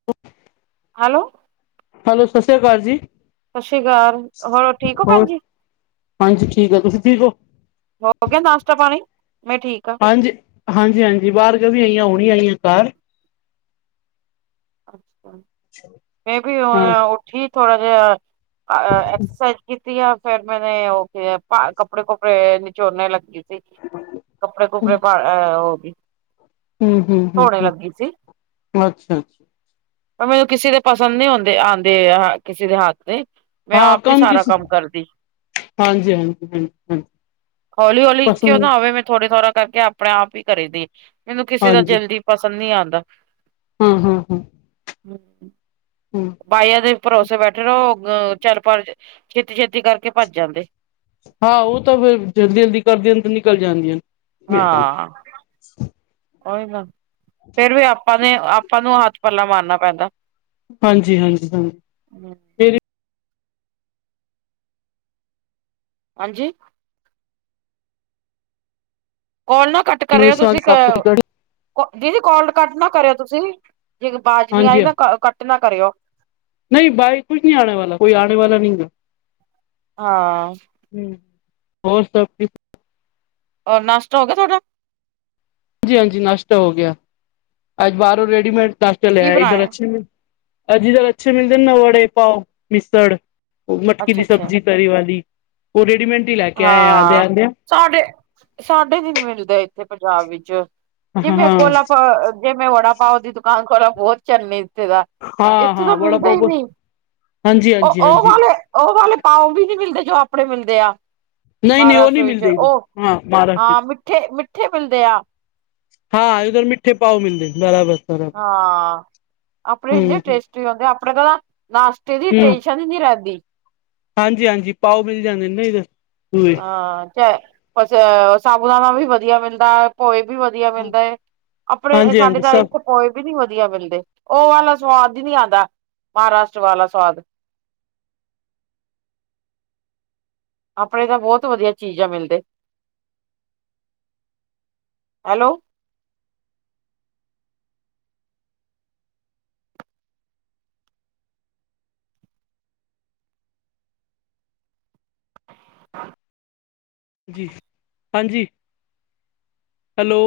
[inaudible] Hello, hello ਸਤਿ ਸ਼੍ਰੀ ਅਕਾਲ ਜੀ। ਸਤਿ ਸ੍ਰੀ ਅਕਾਲ ਹੋਰ ਠੀਕ ਹੋ ਹੋਰ ਭੈਣ ਜੀ ਹਾਂਜੀ ਠੀਕ ਐ, ਤੁਸੀਂ ਠੀਕ ਔ? ਹੋ ਗਿਆ ਨਾਸ਼ਤਾ ਪਾਣੀ? ਮੈਂ ਠੀਕ ਆ। ਹਾਂਜੀ ਹਾਂਜੀ ਹਾਂਜੀ ਬਾਰ ਗਏ ਵੀ ਆਈਆਂ ਹੁਣੀ ਆਈਆਂ ਘਰ ਮੈਂ ਵੀ ਹਾਂ ਹੁਨ ਉਹ ਉਠੀ ਥੋੜਾ ਜਿਹਾ ਐਕਸਰਸਾਈਜ਼ ਕੀਤੀ ਆ ਫੇਰ ਮੈਨੇ ਉਹ ਕੀ ਕੱਪੜੇ ਕੁੱਪੜੇ ਨਿਚੋੜਨੇ ਲੱਗੀ। ਕੱਪੜੇ ਕੁਪੜੇ ਪਾ ਹੋ ਗੀ। ਹੂੰ-ਹੂੰ-ਹੂੰ-ਹੂੰ, ਅੱਛਾ ਅੱਛਾ। ਪਰ ਮੈਨੂੰ ਕਿਸੇ ਦੇ ਪਸੰਦ ਨੀ ਆਦੇ ਆਦੇ ਕਿਸੇ ਦੇ ਹੱਥ ਦੇ ਮੈਂ ਹਾਂ ਆਪ ਹੀ ਕੰਮ ਸਾਰਾ ਕਿਸ, ਕਰਦੀ ਹਾਂਜੀ-ਹਾਂਜੀ-ਹਾਂਜੀ-ਹਾਂਜੀ। ਹਲੀ ਹੋਲੀ ਕਿਉਂ ਨਾ ਆਵੇ ਮੈਂ ਥੋੜੇ ਥੋੜਾ ਕਰਕੇ ਆਪ ਆਪਣੇ ਆਪ ਈ ਕਰੇ ਦੀ ਮੈਨੂੰ ਕਿਸੇ ਦਾ ਜਲਦੀ ਪਸੰਦ ਨੀ ਆਦਾ। ਹੂੰ-ਹੂੰ-ਹੂੰ, ਹੂੰ, ਬਾਈਆਂ ਦੇ ਭਰੋਸੇ ਬੈਠੇ ਰਏ ਉਹ ਅ ਚਾਰ ਪਾਰ ਛੇਤੀ ਛੇਤੀ ਕਰਕੇ ਭੱਜ ਜਾਂਦੇ। ਹਾਂ ਉਹ ਤਾਂ ਫਿਰ ਜਲਦੀ ਜਲਦੀ ਕਰਦੀਆਂ ਤਾਂ ਨਿਕਲ ਜਾਂਦੀਆਂ ਨੇ ਹਾਂ, ਉਹੀ ਗੱਲ ਫੇਰ ਵੀ ਆਪਾਂ ਨੇ ਆਪਾਂ ਨੂੰ ਹੱਥ ਪੱਲਾ ਮਾਰਨਾ ਪੈਂਦਾ। ਹਾਂਜੀ-ਹਾਂਜੀ-ਹਾਂਜੀ, ਹੂੰ, ਹਾਂਜੀ, ਕੋਲ ਨਾ ਕੱਟ ਮੇਰੀ ਕਰਿਓ ਸਾਫ਼ ਤੁਸੀਂ ਕੋਲ ਸੁਥਰੀ ਕਰ ਕੋ ਦੀਦੀ ਕੋਲ ਕੱਟ ਨਾ ਕਰਿਓ ਤੁਸੀਂ ਜੇ ਆਵਾਜ਼ ਨੀ ਆਈ ਨਾ ਕੱਟ ਨਾ ਕਰਿਓ। ਨਈ ਭਾਈ ਕੁਛ ਨਈ ਆਣੇ ਵਾਲਾ ਕੋਈ ਆਣੇ ਵਾਲਾ ਨੀ ਐ। ਹਾਂ, ਹੂੰ ਹੋਰ ਸਭ ਔਰ ਨਾਸ਼ਤਾ ਹੋ ਗਿਆ ਤੁਹਾਡਾ? ਹਾਂਜੀ ਹਾਂਜੀ ਨਾਸ਼ਤਾ ਹੋ ਗਿਆ, ਅੱਜ ਬਾਹਰੋਂ ਰੇਡੀਮੇਡ ਨਾਸ਼ਤਾ ਕੀ ਲਿਆ ਇਧਰ ਬਣਾਇਆ ਅੱਛੇ ਨੇ। ਅੱਜ-ਕੱਲ੍ਹ ਅੱਛੇ ਮਿਲਦੇ ਨਾ ਵੜੇ ਪਾਓ, ਮਿਸਰ ਉਹ ਮਟਕੀ ਅੱਛਾ ਦੀ ਅੱਛਾ ਸਬਜ਼ੀ। ਤਰੀ ਵਾਲੀ, ਉਹ ਰੇਡੀਮੇਟ ਹੀ ਲੈ ਕੇ ਆਇਆ ਆਂਦੇ ਹਾਂ ਆਦੇਆਂ ਸਾਡੇ ਸਾਡੇ ਨੀ ਮਿਲਦੇ ਇੱਥੇ ਪੰਜਾਬ ਵਿੱਚ, ਜਿਵੇਂ ਹਾਂ ਖੋਲਾ ਆਪਾਂ ਜੇ ਮੈਂ ਵੜਾ ਪਾਓ ਦੀ ਦੁਕਾਨ ਖੋਲਾ, ਬਹੁਤ ਚਲਨੀ ਥ ਦਾ ਹਾਂ ਇੱਥੇ ਹਾਂ ਤਾਂ ਬੜਾ ਮਿਲਦਾ ਹੀ ਪਾਓ ਨਹੀਂ, ਹਾਂਜੀ ਉਹ ਹਾਂਜੀ ਉਹ ਹਾਂਜੀ ਵਾਲੇ ਉਹ ਵਾਲੇ ਪਾਓ ਵੀ ਨੀ ਮਿਲਦੇ, ਜੋ ਆਪਣੇ ਮਿਲਦੇ ਆ ਨਹੀਂ ਨਹੀਂ ਉਹ ਨਹੀਂ ਮਹਾਰਾਸ਼ਟਰ ਵਿੱਚ ਮਿਲਦੇ ਇਧਰ ਉਹ, ਹਾਂ ਮਹਾਰਾਸ਼ਟਰ ਹਾਂ ਮਿੱਠੇ ਮਿੱਠੇ ਮਿਲਦੇ ਆ ਹਾਂ ਇਧਰ ਮਿੱਠੇ ਪਾਓ ਮਿਲਦੇ, ਬਰਾਬਰ ਬਰਾਬਰ ਹਾਂ ਆਪਣੇ ਹੂੰ ਇਨੇ ਟੇਸਟ ਟੇਸਟੀ ਹੁਂਦੇ, ਆਪਣੇ ਤਾਂ ਨਾਸ਼ਤੇ ਦੀ ਹੂੰ ਟੇਨਸ਼ਨ ਹੀ ਨੀ ਰਹਿੰਦੀ। ਹਾਂਜੀ ਹਾਂਜੀ ਪਾਓ ਮਿਲ ਜਾਂਦੇ ਨਾ ਇਧਰ ਪੂਰੇ ਹਾਂ ਸਾਬੂ ਦਾਣਾ ਵੀ ਵਧੀਆ ਮਿਲਦਾ ਪੋਏ ਵੀ ਵਧੀਆ ਮਿਲਦੇ, ਆਪਣੇ ਤਾਂ ਹਾਂਜੀ ਸਾਡੇ ਹਾਂਜੀ ਤਾਂ ਸਭ ਇੱਕ ਪੋਹੇ ਵੀ ਨੀ ਵਧੀਆ ਮਿਲਦੇ, ਉਹ ਵਾਲਾ ਸਵਾਦ ਹੀ ਨਹੀ ਆਉਂਦਾ ਮਹਾਰਾਸ਼ਟਰ ਵਾਲਾ ਸਵਾਦ ਆਪਣੇ ਤਾਂ ਬਹੁਤ ਵਧੀਆ ਚੀਜ਼ਾਂ ਮਿਲਦੇ, ਹੈਲੋ [unintelligible] ਜੀ ਹਾਂਜੀ ਹੈਲੋ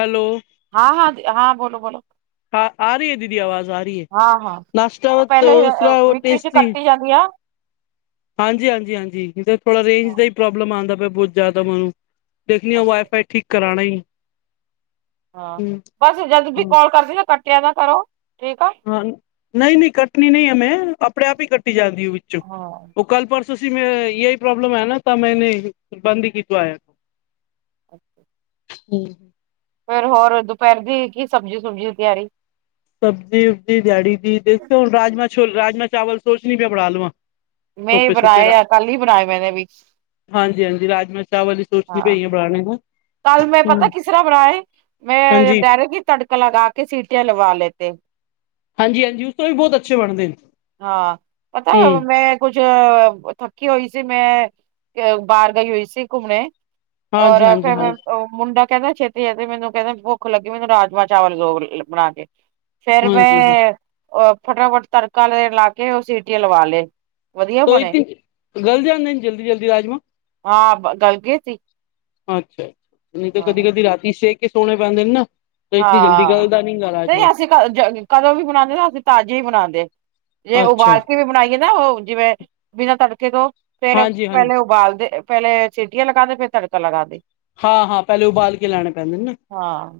ਹੈਲੋ ਹਾਂ ਹਾਂ ਹਾਂ ਬੋਲੋ ਬੋਲੋ ਹ ਆ ਰਹੀ ਹੈ ਦੀਦੀ ਆਵਾਜ਼ ਆ ਰਹੀ ਹੈ, ਹਾਂ ਹਾਂ ਨਾਸ਼ਤਾ ਉਸਤਰਹ ਉਹ ਟੇਸਟੀ ਹੋ ਆ ਹਾਂਜੀ ਹਾਂਜੀ ਹਾਂਜੀ ਇਧਰ ਥੋੜਾ ਰੇਂਜ ਦਾ ਹੀ ਪ੍ਰੋਬਲਮ ਆਉਂਦਾ ਪਿਆ, ਬਹੁਤ ਜ਼ਿਆਦਾ ਮੈਨੂੰ ਦੇਖਣੀ ਆਂ, ਵਾਈਫਾਈ ਠੀਕ ਕਰਾਨਣਾ ਈ ਹਾਂ ਬਸ ਜਦ ਵੀ ਤੁ ਕਾੱਲ ਕਰਦੀ ਆਂ, ਕੱਟਿਆ ਨਾ ਕਰੋ ਠੀਕ ਐ ਹਾਂ ਨਹੀਂ ਨਹੀਂ ਕੱਟਣੀ ਨਹੀਂ ਆਂ ਮੈਂ, ਆਪਣੇ ਆਪ ਹੀ ਕੱਟੀ ਜਾਂਦੀ ਵਿੱਚੋਂ ਹਾਂ ਉਹ ਕੱਲ ਪਰਸੋਂ ਸੀ ਮੈਂ ਇਹਹੀ ਪ੍ਰੋਬਲਮ ਹੈ ਨਾ, ਤਾਂ ਮੈਂਨੇ ਬੰਦ ਹੀ ਕੀਤਾ ਹੋਯਾ ਐ ਅੱਛਾ। ਹੂ। ਫੇਰ ਹੋਰ ਦੁਪਹਿਰ ਦੀ, ਕੀ ਸਬਜ਼ੀ ਸੁਬਜ਼ੀ ਤਿਆਰੀ। ਸਬਜ਼ੀ ਸੁਬਜੀ ਦਿਆਂੜੀ ਦੀ, ਦੇਖਦੀ ਹੁਣ ਰਾਜਮਾ ਛੋਲੇ ਚਾਵਲ ਸੋਚਨੀ ਆਂ ਬਣਾ ਲਵਾਂ। ਮੈਂ ਵੀ ਸੋਪੇ ਬਣਾਏ ਆ, ਕੱਲ ਹੀ ਬਣਾਏ ਮੈਨੇ ਵੀ। ਹਾਂਜੀ-ਹਾਂਜੀ ਰਾਜਮਾਂ ਚਾਵਲ ਈ ਸੋਚਣੀ ਪਈ ਆ ਬਣਾਉਣੇ ਦਾ ਕਲ ਮੈਂ ਪਤਾ ਹਮ ਕਿਸ ਤਰ੍ਹਾਂਹ ਬਣਾਏ, ਮੈਂ ਹਾਂਜੀ ਬੈਰਕ ਈ ਤੜ ਤੜਕਾ ਲਗਾ ਕੇ ਸੀਟੀਆਂ ਲਵਾ ਲੈਨੇ ਹਾਂਜੀ- ਹਾਂਜੀ ਉਸ ਤੋਂ ਵੀ ਬਹੁਤ ਅੱਛੇ ਬਣਦੇ ਨੇ, ਹੂ। ਕੁਝ ਥੱਕੀ ਹੋਈ ਸੀ, ਮੈਂ ਬਾਹਰ ਗਈ ਹੋਈ ਸੀ, ਘੁੰਮਣੇ, ਹਾਂਜੀ, ਹਾਂਜੀ, ਹਾਂਜੀ। ਉਹ ਮੁੰਡਾ ਕਹਿੰਦਾ ਛੇਤੀ ਹੈ, ਤੇ ਮੈਨੂੰ ਕਹਿੰਦੇ ਭੁੱਖ ਲੱਗੀ ਮੈਨੂੰ ਰਾਜਮਾ ਚਾਵਲ ਦੋ ਬਣਾ ਕੇ। ਫੇਰ ਹਾਂਜੀ ਹਾਂ ਮੈਂ ਫਟਾਫਟ ਤੜਕਾ ਲਾ ਕੇ ਉਹ ਸੀਟੀਆਂ ਲਵਾ ਲਏ। ਵਧੀਆ ਤੋਂ ਬਣੇ, ਇਤੇ ਗਲ ਜਾਂਦੇ ਨੇ ਜਲਦੀ ਜਲਦੀ ਹਾਂ ਗੱਲ ਗਏ ਸੀ। ਅੱਛਾ-ਅੱਛਾ ਨਹੀਂ ਤੇ ਕਦੀ-ਕਦੀ ਰਾਤੀ ਸੇਅ ਕੇ ਸੋਣੇ ਪੈਂਦੇ ਨੇ ਨਾ, ਤਾਂ ਇਤਨੀ ਜਲਦੀ ਗੱਲ ਹਾਂ। ਦਾ ਨਹੀਂ। ਨਹੀਂ ਅਸੀਂ ਕਦੋਂ ਵੀ ਬਣਾਉਦੇ, ਅਸੀਂ ਤਾਜ਼ੇ ਹੀ ਬਣਾਉਂਦੇ। ਜੇ ਅੱਛਾ ਉਬਾਲ ਕੇ ਵੀ ਬਣਾਈਏ ਨਾ, ਉਹ ਜਿਵੇਂ ਬਿਨਾਂ ਤੜਕੇ ਤੋਂ ਫੇਰ ਹਾਂਜੀ ਹਾਂਜੀ ਪਹਿਲੇ ਉਬਾਲਦੇ। ਪਹਿਲੇ ਸਿਟੀਆਂ ਲਗਾਉਂਦੇ, ਫਿਰ ਤੜਕਾ ਲਗਾਂਦੇ। ਹਾਂ- ਹਾਂ ਪਹਿਲੇ ਉਬਾਲ ਕੇ ਲੈਣੇ ਪੈਂਦੇ ਨੇ ਨਾ। ਹਾਂ।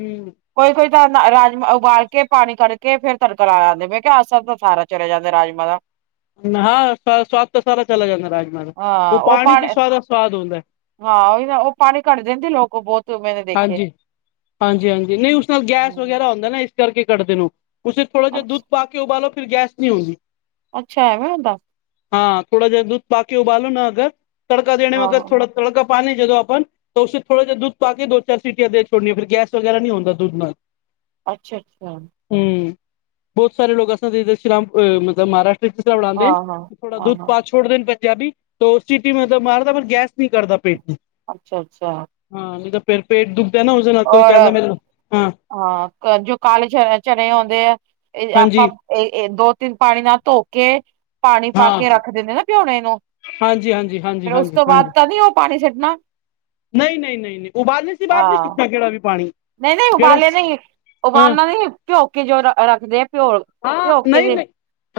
ਹੂ ਕੋਈ- ਕੋਈ ਤਾਂ ਰਾਜਮਾਂ ਉਬਾਲ ਕੇ ਪਾਣੀ ਕੱਢ ਕੇ ਫੇਰ ਤੜਕਾ ਲਾ ਲਾਂਦੇ। ਮੈਂ ਕਿਹਾ ਅਸਰ ਤਾਂ ਸਾਰਾ ਚਲੇਆ ਜਾਂਦਾ ਰਾਜਮਾਂ ਦਾ। ਹਾਂ ਸ ਸਵਾਦ ਤਾਂ ਸਾਰਾ ਚਲਾ ਜਾਂਦਾ ਰਾਜਮਾ ਦਾ, ਉਹ ਪਾਣੀ ਚ ਹੀ ਸਾਰਾ ਸਵਾਦ ਹੁੰਦਾ ਐ। ਹਾਂ ਉਹੀ ਨਾ ਉਹ ਪਾਣੀ ਕੱਡ ਦਿੰਦੇ ਲੋਕ ਬੋਤ। ਹਾਂਜੀ, ਹਾਂਜੀ-ਹਾਂਜੀ ਨਹੀਂ ਉਸ ਵਿੱਚ ਗੈਸ ਵਗੈਰਾ ਹੁੰਦਾ ਨਾ ਇਸ ਕਰਕੇ ਕੱਟਦੇ ਨੇ ਓਹ। ਉੇਸੇ ਥੋੜਾ ਜਿਹਾ ਦੁੱਧ ਅੱਛਾ ਪਾ ਕੇ ਉਬਾਲੋ ਫੇਰ ਗੈਸ ਨੀ ਹੁੰਦੀ। ਅੱਛਾ ਇਹਵੇ ਹੁੰਦਾ। ਹਾਂ ਥੋੜਾ ਜਿਹਾ ਦੂਧ ਪਾਕੇ ਉਬਾਲੋ ਨਾ ਅਗਰ ਤੜਕਾ ਦੇਣੇ ਵਖਤ ਹਾਂ-ਹਾਂ, ਥੋੜਾ। ਤੜਕਾ ਪਾਣੇ ਜਦੋਂ ਆਪਾਂ ਤਾਂ ਉਸੇ ਥੋੜਾ ਜਿ ਦੂਧ, ਪਾ ਕੇ ਦੋ- ਚਾਰ ਸੀਟੀਆਂ ਦੇ ਛੋਣੀਆਂ ਫੇਰ ਗੈਸ ਵਗੈਰਾ ਨਹੀਂ ਹੁੰਦਾ ਦੂੱਧ ਨਾਲ। ਅੱਛਾ-ਅੱਛਾ। ਹੂੰ ਬੋਤ ਸਾਰੇ ਲੋਕ ਅ ਸ਼੍ਰਰਾਮ ਮਤਲਬ ਮਹਾਰਾਸ਼, ਬਣਾਉਦੇ ਹਾਂ-ਹਾਂ, ਥੋੜਾ ਦੁੱਧ ਹਾਂ-ਹਾਂ, ਪਾ ਛ। ਛੋੜਦੇ ਪੰਜਾਬੀ ਉਹ ਸਿਟੀ ਮਤਲਬ ਮਾਰਦਾ ਪਰ ਗੈਸ ਨਹੀਂ ਕਰਦਾ ਪੇਟ ਨੂੰ। ਅੱਛਾ-ਅੱਛਾ। ਹਾਂ ਨੀ ਤ ਫੇਰ ਪੇਟ ਦੁਖਦਾ ਨਾ ਉਹਦੇ ਨਾਲ ਕੋਈ ਔਰ ਕਹਿੰਦਾ ਮੇਰੇ, ਹਾਂ। ਹਾਂ ਜੋ ਕਾਲੇ ਚਣੇ ਆਉਂਦੇ ਆ। ਇਹ ਆਪਾਂ, ਹਾਂਜੀ ਇਹ ਦੋ- ਤਿੰਨ ਪਾਣੀ ਨਾਲ ਧੋ ਕੇ, ਪਾਣੀ ਪਾ ਹਾਂ ਕੇ ਰੱਖ ਦਿੰਦੇ ਨਾ, ਭਿਉਣੇ ਨੂੰ, ਹਾਂਜੀ ਹਾਂਜੀ ਹਾਂਜੀ ਫੇਰ ਉਸ ਹਾਂਜੀ ਤੋਂ ਬਾਅਦ ਤਾਂ ਨ ਉਹ ਪਾਣੀ ਛੱਡਣਾ। ਨਹੀਂ-ਨਹੀਂ, ਨਹੀਂ- ਨਹੀਂ ਉਬਾਲੇ ਕੇ ਬਾਅਦ ਨਈ ਹਾਂ ਸੁਟਨਾ ਕਿਹੜਾ ਵੀ ਪਾਣੀ, ਨਹੀਂ-ਨਹੀਂ ਜਿਹੜਾ ਉਬਾਲੇ ਨਹੀਂ ਹਾਂ ਉਬਾਲਣਾ ਨਹੀਂ ਆ ਭਿਓ ਕੇ ਜੋ ਰੱਖਦੇ ਆ। ਭਿਓ ਹਾਂ ਭਿਓ ਕੇ ਦੇ ਨਹੀ-ਨਹੀਂ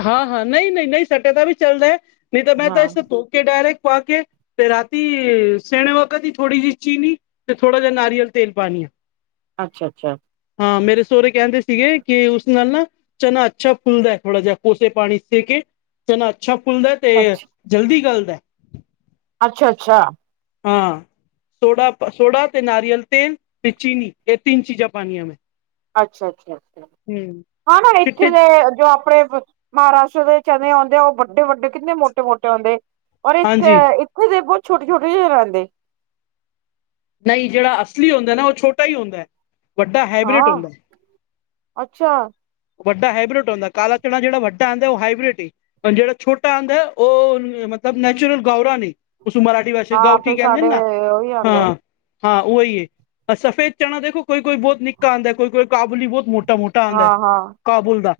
ਹਾਂ-ਹਾਂ ਨਹੀਂ- ਨਹੀਂ, ਨਹੀਂ ਸੱਟਿਆ ਤਾਂ ਵੀ ਚੱਲ ਰਿਹਾ ਹੈ। ਨਹੀਂ ਤਾਂ ਮੈਂ ਹਾਂ ਤਾਂ ਇਸੇ ਧੋ- ਕੇ ਡਾਇਰੇੈਕਟ ਪਾ ਕੇ, ਤੇ ਰਾਤੀ ਸੇਣੇ ਵਕਤ ਹੀ ਥੋੜੀ ਜਿ ਚੀਨੀ। ਤੇ ਥੋੜਾ ਜਿਹਾ ਨਾਰੀਅਲ ਤੇਲ ਪਾਣੀ ਆ। ਅੱਛਾ- ਅੱਛਾ। ਹਾਂ ਮੇਰੇ ਸੋਹੁਰੇ ਕਹਿੰਦੇ ਸੀਗੇ ਕਿ ਉਸ ਨਾਲ ਨਾ- ਚਨਾ ਅੱਛਾ ਫੁਲਦਾ ਥੋੜਾ ਜਿਹਾ ਕੋਸੇ ਪਾਣੀ ਦੇ ਕੇ ਚਨਾ ਅੱਛਾ ਫੁਲਦਾ ਤੇ। ਅੱਛਾ, ਜਲਦੀ ਗੱਲਦ ਏ। ਅੱਛਾ-ਅੱਛਾ। ਚੰਗਾ ਜੀ। ਸੋਡਾ-ਸੋਡਾ ਤੇ ਨਾਰੀਅਲ ਤੇਲ ਤੇ ਚੀਨੀ ਇਹ ਤਿੰਨ ਚੀਜ਼ਾਂ ਪਾਣੀਆਂ ਮੈਂ। ਅੱਛਾ-ਅੱਛਾ, ਅੱਛਾ ਹੂੰ ਹਾਂ ਨਾ ਇੱਥੇ ਚਿੱਟੇ ਵੇ ਜੋ ਆਪਣੇ। ਮਹਾਰਾਸ਼ਟਰ ਦੇ ਚਨੇ ਆਉਂਦੇ ਆ ਔਹ ਵੱਡੇ- ਵੱਡੇ ਕਿੰਨੇ ਮੋਟੇ- ਮੋਟੇ ਹੁੰਦੇ। ਔਰ ਹਾਂਜੀ ਏਥੇ ਚਨੇ ਬੋਤ ਛੋਟੇ- ਛੋਟੇ ਜਹੇ ਰਹਿੰਦੇ। ਨਹੀਂ ਜੇਹੜਾ ਅਸਲੀ ਹੁੰਦਾ ਨਾ ਓਹ ਛੋਟਾ ਹੀ ਹੁੰਦਾ ਐ। ਹਾਂ, ਅੱਛਾ। ਵੱਡਾ ਹਾਈਬ੍ਰੇਡ ਹੁੰਦਾ, ਕਾਲਾ ਚਣਾ ਜੇਹੜਾ ਵੱਡਾ ਆਂਦਾ ਔਹ ਹਾਈਬੇ੍ਡ ਈ। ਹਾ ਜੇੜਾ ਛੋਟਾ ਆਂਦਾ ਏ ਔਹ ਮਤਲਬ ਨੈਚੁਰਲ ਗੳਰਾ ਨੀ, ਉਸ ਮਾਹਰਾਸ਼ਟ। ਦੀ ਭਾਸ਼ਾ ਚ ਹਾਂ ਗਾਊਠੀ ਫਿਰ ਕਹਿੰਦੇ ਸਾਡੇ ਨਾ, ਉਹੀ ਆਉਂਦੇ ਹਾਂ। ਹਾਂ ਔਹੀ ਏ ਸਫੇਦ ਚਨਾ ਦੇਖੋ ਕੋਈ- ਕੋਈ ਬੋਤ ਨਿੱਕਾ ਆਂਦਾ ਕੋਈ- ਕੋਈ ਕਾਬੂਲੀ ਬੋਤ ਮੋਟ- ਟਾ- ਮੋਟਾ ਆਂਦਾ ਐ। ਹਾਂ ਹਾਂ ਕਾਬੁਲ ਦਾ,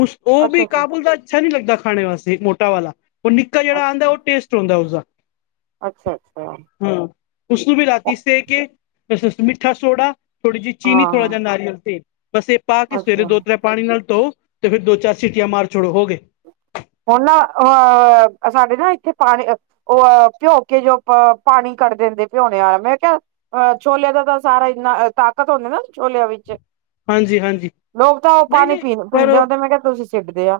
ਉਸ ਔਹ ਅੱਛਾ ਵੀ ਅੱਛਾ ਕਾਬੁਲ ਦਾ ਅੱਛਾ ਨਈ ਲੱਗਦਾ ਖਾਨੇ ਵਾਸਤੇ ਮੋਟਾ ਵਾਲਾ। ਔਹ ਨਿੱਕਾ ਜੇਹੜਾ ਆਂਦਾ ਔਹ ਟੇਸਟ ਹੋਂਦਾ ਉਸਦਾ। ਅੱਛਾ-ਅੱਛਾ। ਹਾਂ ਉਸਨੂੰ ਵੀ ਰਾਤੀ ਸੇ ਕੇ ਉਸ ਚ ਮਿੱਠਾ ਸੋਡਾ। ਥੋੜੀ ਜਿਹੀ ਹਾਂ ਚੀਨੀ ਥੋੜਾ ਹਾਂ ਜੇਹਾ ਨਾਰੀਅਲ ਤੇਲ ਬਸ ਇਹ ਪਾ ਕੇ ਸਵੇਰੇ ਅੱਛਾ ਦੋ। ਤ੍ਰੈ ਪਾਣੀ ਨਾਲ ਧੋ ਤੇ ਫੇਰ ਦੋ ਚਾਰ ਸੀਟੀਆਂ ਮਾਰ ਛੋੜੋ, ਹੋ ਗਏ। ਹੁਨ ਨਾ ਅ ਸਾਡੇ ਨਾ ਏਥੇ ਪਾਣੀ ਔ ਭਿਓ ਕੇ ਜੋ ਪਰ ਪਾਣੀ ਕੱਢ ਦੇਂਦੇ ਭਓਣੇ ਆਲਾ ਮੈਂ ਕੇਆ ਅ ਛੋਲੇਆਂ ਦਾ ਤਾਂ ਸਾਰਾ ਇੰਨਾ ਤਾਕਤ ਹੁੰਦਾ ਨਾ ਛੋਲੇਆਂ ਵਿੱਚ। ਹਾਂਜੀ ਹਾਂਜੀ ਲੋਕ ਤਾਂ ਓ ਨਹੀਂ ਪਾਨੀ ਨਹੀਂ ਪੀਂ ਪਰ ਪੀਂਦੇ ਆ ਉਹ ਮੈਂ ਕੇਆ ਤੁਸੀ ਸਿਟੱਦੇ ਆ।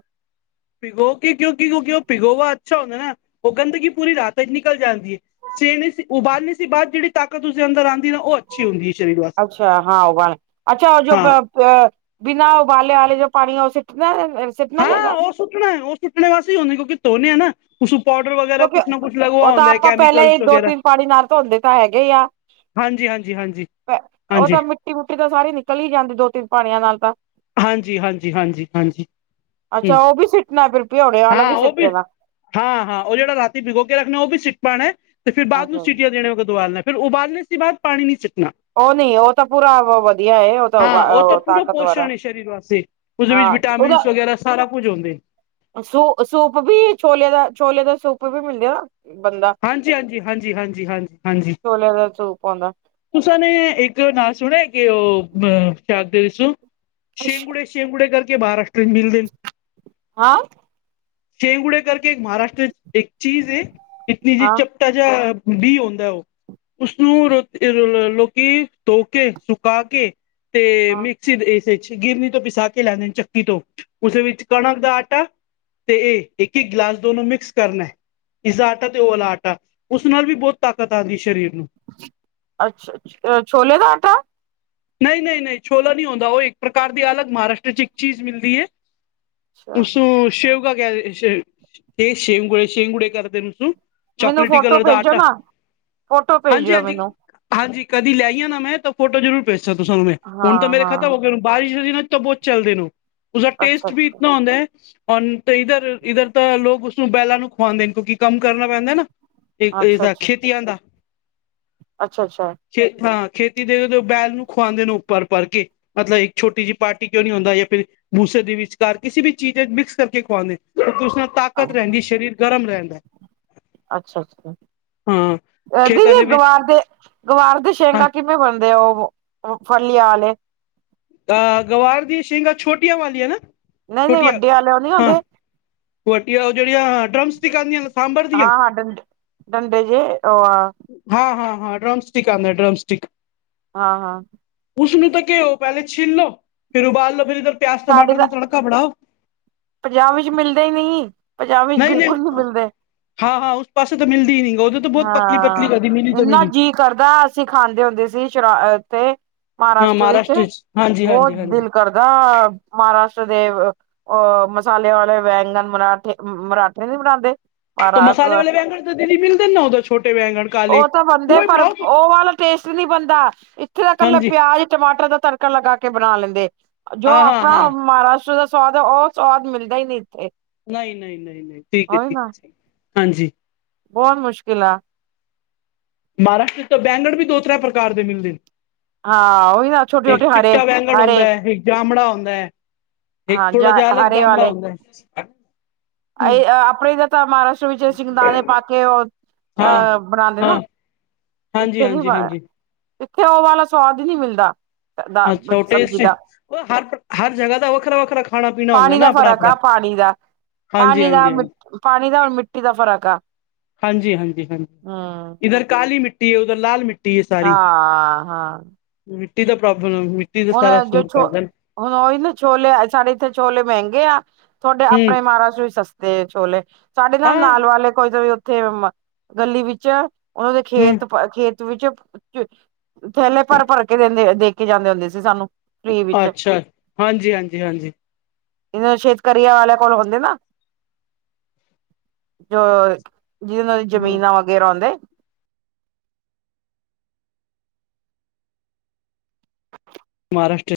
ਭਿਗੋ ਕੇ ਕਿਉਂਕੀ ਔ ਭਿਗੋਵਾ ਅੱਛਾ ਹੁੰਦਾ ਐ ਨਾ। ਔ ਗੰਦਗੀ ਪੂਰੀ ਰਾਤ ਏਚ ਨਿਕਲ ਜਾਂਦੀ ਏ। ਚੇਨੀ ਸੀ ਉਬਾਲਨੀ ਸੀ ਬਾਦ ਜੇੜੀ ਤਾਕਤ ਉਸਦੇ ਅੰਦਰ ਆਂਦੀ ਨਾ ਔ ਅੱਛੀ ਹੁੰਦੀ ਏ ਸਰੀਰ ਵਾਸ, ਹਾਂ। ਅ ਬਿਨਾਂ ਉਬਾਲੇ ਆਲੇ ਜੋ ਪਾਣੀ ਆ ਔ ਸਿੱਟਨਾ ਸਿੱਟਨਾ ਹਾਂ ਚਾਈਦਾ। ਉਹ ਸੁੱਟਣਾ ਐ। ਔ ਸੁੱਟਣੇ ਵਾਸੇ ਹਈ ਹੋਂਦੇ ਕਿਉਂਕਿ ਧੋਨੇ ਆ ਨਾ। ਉਸ ਨੂੰ ਪੋਡਰ ਵਗੈਰਾ ਕਿਉਂਕਿ ਕੁਛ ਨਾ ਕੁਛ ਉਹ ਲਗਵਾ ਤਾਂ ਹੁੰਦਾ ਐ ਆਪਾਂ ਪਹਿਲਾਂ ਹੀ ਕੈਮੀਕਲਸ ਦੋ ਵਗੈਰਾ। ਤਿੰਨ ਪਾਣੀ ਨਾਲ ਧੋਂਦੇ ਤਾਂ ਹੈਗੇ ਹੀ ਆ ਹਾਂਜੀ, ਹਾਂਜੀ, ਹਾਂਜੀ ਹਾਂਜੀ। ਮਿਟੀ ਮੁਟੀ ਤਾਂ ਸਾਰੀ ਨਿਕਲ ਈ ਜਾਂਦੀ ਦੋ ਤਿੰਨ ਪਾਣੀਆਂ ਨਾਲ ਤਾਂ। ਹਾਂਜੀ ਹਾਂਜੀ ਹਾਂਜੀ ਹਾਂਜੀ ਅੱਛਾ ਹੂੰ ਔ ਵੀ ਸਿੱਟਨਾ। ਫੇਰ ਭਿਓਣੇ ਆਲਾ ਹਾਂ ਵੀ ਸਿੱਟ ਉਹ ਦੇਨਾ। ਹਾਂ ਹਾਂ ਔ ਜੇੜਾ ਰਾਤੀ ਭਿਗੋ ਕੇ ਰੱਖਨਾ ਓ ਵੀ ਸਿੱਟ ਪਾਣਾ ਏ ਤੇ ਫਿਰ ਬਾਦ ਨੂੰ ਅੱਛਾ ਜੀ। ਸੀਟੀਆਂ ਦੇਣੇ ਕੋ ਦੁਆਲਨੈ। ਫਿਰ ਉਬਾਲਨੇ ਸੀ ਬਾਦ ਪਾਣੀ ਨੀ ਸਿੱਟਨਾ। ਔ ਨੀ, ਔ ਤਾਂ ਪੂਰਾ ਵ ਵਧੀਆ ਏ। ਔ ਤਾਂ ਓ ਤਾਕਤ ਵਾਰਾ। ਸੀ। ਉਦੇ ਵਿਚ ਵਿਟਾਮਿਨਸ ਵਗੈਰਾ ਸਾਰਾ ਕੁੱਝ ਹੁੰਦੇ। ਸੂ ਸੂਪ ਵੀ ਛੋਲੇਆਂ ਦਾ ਛੋਲੇ ਦਾ ਸੂਪ ਵੀ ਮਿਲਦੇ ਨਾ ਬੰਦਾ। ਹਾਂਜੀ, ਹਾਂਜੀ, ਹਾਂਜੀ, ਹਾਂਜੀ ਹਾਂਜੀ ਹਾਂਜੀ। ਛੋਲੇਆਂ ਦਾ ਸੂਪ ਔਂਦਾ। ਤੁਸਾ ਨੇ ਏਕ ਨਾਂ ਸੁਣੇਆ ਕਿ ਔ ਮ ਕੇ ਆਖਦੇ ਸੂ ਸ਼ੇਗੂੜੇ। ਸ਼ੇਗੂੜੇ ਕਰਕੇ ਮਹਾਰਾਸ਼ਟਰ ਚ ਮਿਲਦੇ ਨ। ਹਾਂ ਸ਼ੇਗੁੜੇ ਕਰਕੇ ਮਹਾਰਾਸ਼ਟਰ ਚ ਏਕ ਚੀਜ਼ ਏ। ਇਤਨੀ ਜੀ ਹਾਂ ਚਪ ਟਾ ਜਾ ਬੀ ਹੋਂਦਾ ਐ ਔ, ਉਸਨੂੰ ਰੋ ਨੂੰ ਲੋਕੀ ਧੋ ਕੇ, ਸੁਕਾ ਕੇ ਤੇ ਹਾਂ ਮਿਕਸ। ਸੀ ਏਸਚ ਗਿਰਨੀ ਤੋਂ ਪਿਸਾ ਕੇ ਲੈਂਦੇ ਨੇ ਚੱਕੀ ਤੋਂ। ਉਸ ਵਿੱਚ ਕਣਕ ਦਾ ਆਟਾ ਤੇ ਏ ਇੱਕ ਇੱਕ ਗਿਲਾਸ ਦੋਨੋ ਮਿਕਸ ਕਰਨੈ। ਇਸਦਾ ਆਟਾ ਤੇ ਔ ਆਲਾ ਆਟਾ। ਉਸ ਨਾਲ ਵੀ ਬੋਤ ਤਾਕਤ ਆਂਦੀ ਸ਼ਰੀਰ ਨੂੰ। ਅੱਛਾ, ਅਛ ਛੋਲੇਆਂ ਦਾ ਆਟਾ। ਨਈ ਨਈ ਨਈ ਛੋਲਾ ਨੀ ਹੋਂਦਾ। ਓ ਇੱਕ ਪ੍ਰਕਾਰ ਦੀ ਅਲੱਗ ਮਹਾਰਾਸ਼ਟਰ ਚ ਇੱਕ ਚੀਜ਼ ਮਿਲਦੀ ਏ। ਅੱਛਾ ਉਸਨੂੰ ਸ਼ਇਵਗਾ ਕੈਦੇ ਸ਼ ਸ਼ੇਂਗੁੜੇ ਸ਼ੇਂਗੁੜੇ ਕਰਦੇ ਨ ਸੂ। ਮੈਨੂੰ ਚੋਕਲੇਟੀ ਫੋਟੋ ਕਲਰ ਦਾ ਭੇਜੋ ਆਟਾ। ਨਾ ਫੋਟੋ ਹਾਂਜੀ, ਭੇਜਿਓ ਹਾਂਜੀ। ਮੈਨੂੰ ਹਾਂਜੀ ਕਦੀ ਲੈ ਈ ਆ ਨਾ ਮੈਂ ਤਾਂ ਫੋਟੋ ਜ਼ਰੂਰ ਭੇਜ ਸਾ ਤੁਸਾ ਨੂੰ ਮੈਂ। ਹਾਂ ਹੁਣ ਤਾਂ ਮੇਰੇ ਹਾਂ ਖਤਮ ਹੋਗੇ। ਬਾਰਿਸ਼ ਦੇ ਦਿਨਾ ਚ ਤਾਂ ਬੋਤ ਚਲਦੇ ਨੇ ਓ। ਉਸਦਾ ਅੱਛਾ ਟੇਸਟ ਵੀ ਅੱਛਾ ਇਤਨਾ ਹੁੰਦਾ ਐ। ਹੋਨ ਤੇ ਇੱਧਰ ਇੱਧਰ ਤਾਂ ਲੋਕ ਉਸਨੂੰ ਬੈਲਾਂ ਨੂੰ ਖੁਵਾਂਦੇ ਨੇ ਕਿਉਂਕਿ ਕੰਮ ਕਰਨਾ ਪੈਂਦਾ ਐਨਾ। ਏ ਅੱਛਾ ਏਦਾ ਅੱਛਾ ਖੇਤੀਆਂ ਦਾ। ਅੱਛਾ ਅੱਛਾ। ਛੇਠਾ ਖੇਤੀ ਦੇ ਬੈਲ ਨੂੰ ਖੁਆਉਂਦੇ ਨੇ ਉਭਰ ਭਰ ਕੇ। ਮਤਲਬ ਇੱਕ ਛੋਟੀ ਜਿ ਪਾਰਟੀ ਕਓਂ ਨੀ ਹੁੰਦਾ ਯਾਂ ਫਿਰ ਭੂਸੇ ਦੇ ਵਿਚਕਾਰ ਕਿਸੀ ਵੀ ਚੀਜ਼ ਏਚ ਮਿਕਸ ਕਰਕੇ ਖਵਾਉਂਦੇ। ਤੁਸਾਂ ਤਾਕਤ ਰੈਂਦੀ। ਸ਼ਰੀਰ ਗਰਮ ਰੈਂਦਾ ਐ। ਅੱਛਾ ਅੱਛਾ। ਖੇਤਾਂ ਦੀਦੀ ਦੇ ਵਿੱਚ ਗਵਾਰ ਦੇ ਗਵਾਰ ਦੇ ਹਾਂ ਸ਼ੇਗਾ ਕਿ ਬਣਦੇ ਓ। ਓ ਫਲਿਆਂ ਆਲੇ। ਅ ਗਵਾਰ ਦੀ ਸ਼ੀਗਾਂ ਛੋਟੀਆਂ ਵਾਲੀਆਂ ਨਾ ਨਹੀਂ ਨਹੀਂ ਵੱਡੇ ਆਲੇ ਨਹੀਂ ਆਉਂਦੇ ਉਹਟੀਆ ਵਾਲੀਆ ਉਹ ਜਿਹੜੀਆਂ ਆਟਰਮਸ ਕਿ ਗਾਂਧੀ ਆਂ ਸਾਂਭਰ ਹਾਂ ਹਾਂ ਡੰਡੇ ਡੰਡੇ ਜੇ ਉਹ ਆ ਹਾਂ ਹਾਂ ਹਾਂ ਡਰਮਸਟਿਕ ਆਂਦਾ ਡਰਮਸਟਿਕ। ਹਾਂ -ਹਾਂ ਉਸਨੂੰ ਤਾਂ ਕਿ ਹੋ ਪਹਿਲੇ ਛਿੱਨਲੋ ਫਿਰ ਉਬਾਲ ਲੋ ਫਿਰ ਇੱਧਰ ਪਿਆਜ ਸਾਡੇ ਟਮਾਟਰ ਦਾ ਤਾਂ ਤੜਕਾ ਬਣਾਓ ਪੰਜਾਬ ਵਿੱਚ ਮਿਲਦੇ ਨਹੀਂ ਪੰਜਾਬ ਵਿੱਚ ਬਿਲਕੁਲ ਨਹੀਂ ਮਿਲਦੇ ਹਾਂ ਹਾਂ ਉਸ ਪਾਸੇ ਤੇ ਮਿਲਦੀ ਹੀ ਨਹੀਂ ਉਦੋਂ ਤਾਂ ਬਹੁਤ ਪਤਲੀ ਪਤਲੀ ਕਦੀ ਮਿਲੀ ਤਾਂ ਐਨਾ ਮਿਲੀ ਜੀਅ ਕਰਦਾ ਅਸੀਂ ਖਾਂਦੇ ਹੁੰਦੇ ਸੀ ਸ਼ਰਾ ਉਥੇ ਹਾਂ ਮਹਾਰਾਸ਼ਟਰ ਵਿੱਚ ਚ ਹਾਂਜੀ ਬਹੁਤ ਹਾਂਜੀ ਹਾਂਜੀ ਦਿਲ ਕਰਦਾ ਅ ਮਹਾਰਾਸ਼ਟਰ ਦੇ ਅ ਮਸਾਲਿਆਂ ਵਾਲੇ ਵੈਗਣ ਬਣਾਤੇ ਮਰਾਠੇ ਨੀ ਬਣਾਉਂਦੇ ਤਾਂ ਮਸਾਲੇ ਮਹਾਰਾਸ਼ਟਰ ਵਾਲੇ ਬੈਂਗਣ ਤਾਂ ਦੀਦੀ ਮਿਲਦੇ ਨਾ ਉਹਦਾ ਛੋਟੇ ਬੈਂਗਣ ਕਾਲੇ ਉਹ ਤਾਂ ਬਣਦੇ ਉਹ ਹੀ ਪਰ ਬਣਾਓ ਤੁਸੀਂ ਉਹ ਵਾਲੇ ਟੇਸਟ ਨਹੀਂ ਬਣਦਾ ਇੱਥੇ ਦਾ ਇਕੱਲਾ ਹਾਂਜੀ ਪਿਆਜ ਟਮਾਟਰ ਦਾ ਤਰ ਤੜਕਾ ਲਗਾ ਕੇ ਬਣਾ ਲੈਂਦੇ ਜੋ ਹਾਂ ਹਾਂ ਆਪਣਾ ਹਾਂ ਮਹਾਰਾਸ਼ਟਰ ਮਤਲਬ ਉਹ ਸਵਾਦ ਮਿਲਦਾ ਹੀ ਨੀ ਇੱਥੇ ਨਹੀਂ- ਨਹੀਂ- ਨਹੀਂ -ਨਹੀਂ ਠੀਕ ਹੈ ਉਹੀ ਜੀ ਨਾ ਅੱਛਾ ਹਾਂਜੀ ਬਹੁਤ ਮੁਸ਼ਕਿਲ ਆ ਮਹਾਰਾਸ਼ਟਰ ਬੈਂਗਣ ਵੀ ਦੋ ਤਰਾਂ ਪ੍ਰਕਾਰ ਦੇ ਮਿਲਦੇ ਨੇ ਹਾਂ ਉਹੀ ਨਾ ਛੋਟੇ ਇੱਕ ਛੋਟੇ ਹਰੇ ਚਿੱਟਾ ਵੈਂਗਣ ਹੁੰਦਾ ਹਰੇ ਹੈ ਇੱਕ ਜਾਮੜਾ ਹੁੰਦਾ ਹੈ ਇੱਕ ਹਾਂ ਥੋੜਾ ਜਾ ਜਿਹਾ ਅਲਗ ਹਰੇ ਜਾਮੜਾ ਹੁੰਦਾ ਹੈ ਇਹ ਆਪਣੇ ਤਾਂ ਮਹਾਰਾਸ਼ਟਰ ਵਿੱਚ ਸ਼ਗਦਾਨਣੇ ਪਾ ਕੇ ਉਹ ਹਾਂ ਅਹ ਬਣਾਉਂਦੇ ਨਾ ਹਾਂ ਹਾਂਜੀ ਇੱਥੇ ਨੀ ਹਾਂਜੀ ਬਣ ਹਾਂਜੀ ਇੱਥੇ ਉਹ ਵਾਲਾ ਸੁਆਦ ਹੀ ਨਹੀਂ ਮਿਲਦਾ ਦਾ ਅੱਛਾ ਉਹ ਸਬਜ਼ੀ ਟੇਸਟੀ ਦਾ ਹਰ, ਹਰ ਜਗ੍ਹਾ ਦਾ ਵੱਖਰਾ -ਵੱਖਰਾ ਖਾਣਾ ਪੀਣਾ ਹੁੰਦਾ ਪਾਣੀ ਨਾ ਦਾ ਆਪਣਾ ਫ਼ਰਕ ਆਪਣਾ ਆ ਪਾਣੀ ਦਾ ਹਾਂਜੀ ਪਾਣੀ ਦਾ ਹਾਂਜੀ ਮ ਹਾਂਜੀ ਪਾਣੀ ਦਾ ਮਿੱਟੀ ਦਾ ਫ਼ਰਕ ਆ ਹਾਂਜੀ- ਹਾਂਜੀ- ਹਾਂਜੀ ਹਮ ਇੱਧਰ ਕਾਲੀ ਮਿੱਟੀ ਉਧਰ ਲਾਲ ਮਿੱ ਟੀ ਸਾਰੀ ਹਾਂ ਹਾਂ ਮਿੱਟੀ ਦਾ ਪ੍ਰੋਬਲਮ ਹੈ ਮਿ ਹੁਣ ਜੋ ਛੋ ਹੁਣ ਉਹੀ ਨਾ ਛੋਲੇ ਸਾਡੇ ਇੱਥੇ ਛੋਲੇ ਮਹਿੰਗੇ ਆ ਤੁਹਾਡੇ ਹਮ ਆਪਣੇ ਮਹਾਰਾਸ਼ਟਰ ਵਿਚ ਸਸਤੇ ਛੋਲੇ ਸਾਡੇ ਹਾਂ ਨਾਲ ਵਾਲੇ ਕੋਈ ਉੱਥੇ ਗਲੀ ਵਿੱਚ ਉਹਨਾਂ ਦੇ ਹਮ ਖੇਤ ਪਰ ਖੇਤ ਵਿੱਚ ਥੈਲੇ ਭਰ ਭਰ ਕੇ ਦੇ ਕੇ ਜਾਂਦੇ ਹੁੰਦੇ ਸੀ ਸਾਨੂੰ ਫ੍ਰਰੀ ਵਿੱਚ ਅੱਛਾ ਹਾਂਜੀ ਹਾਂਜੀ ਹਾਂਜੀ ਇਹਨਾਂ ਛੇਤਕਰੀਆ ਵਾਲਿਆਂ ਕੋਲ ਹੁੰਦੇ ਨਾ ਜੋ ਜਿਹਦੇ ਨਾਲ ਹਾਂ ਜ਼ਮੀਨਾਂ ਵਗੈਰਾ ਆਉਂਦੇ ਮਹਾਰਾਸ਼ਟਰ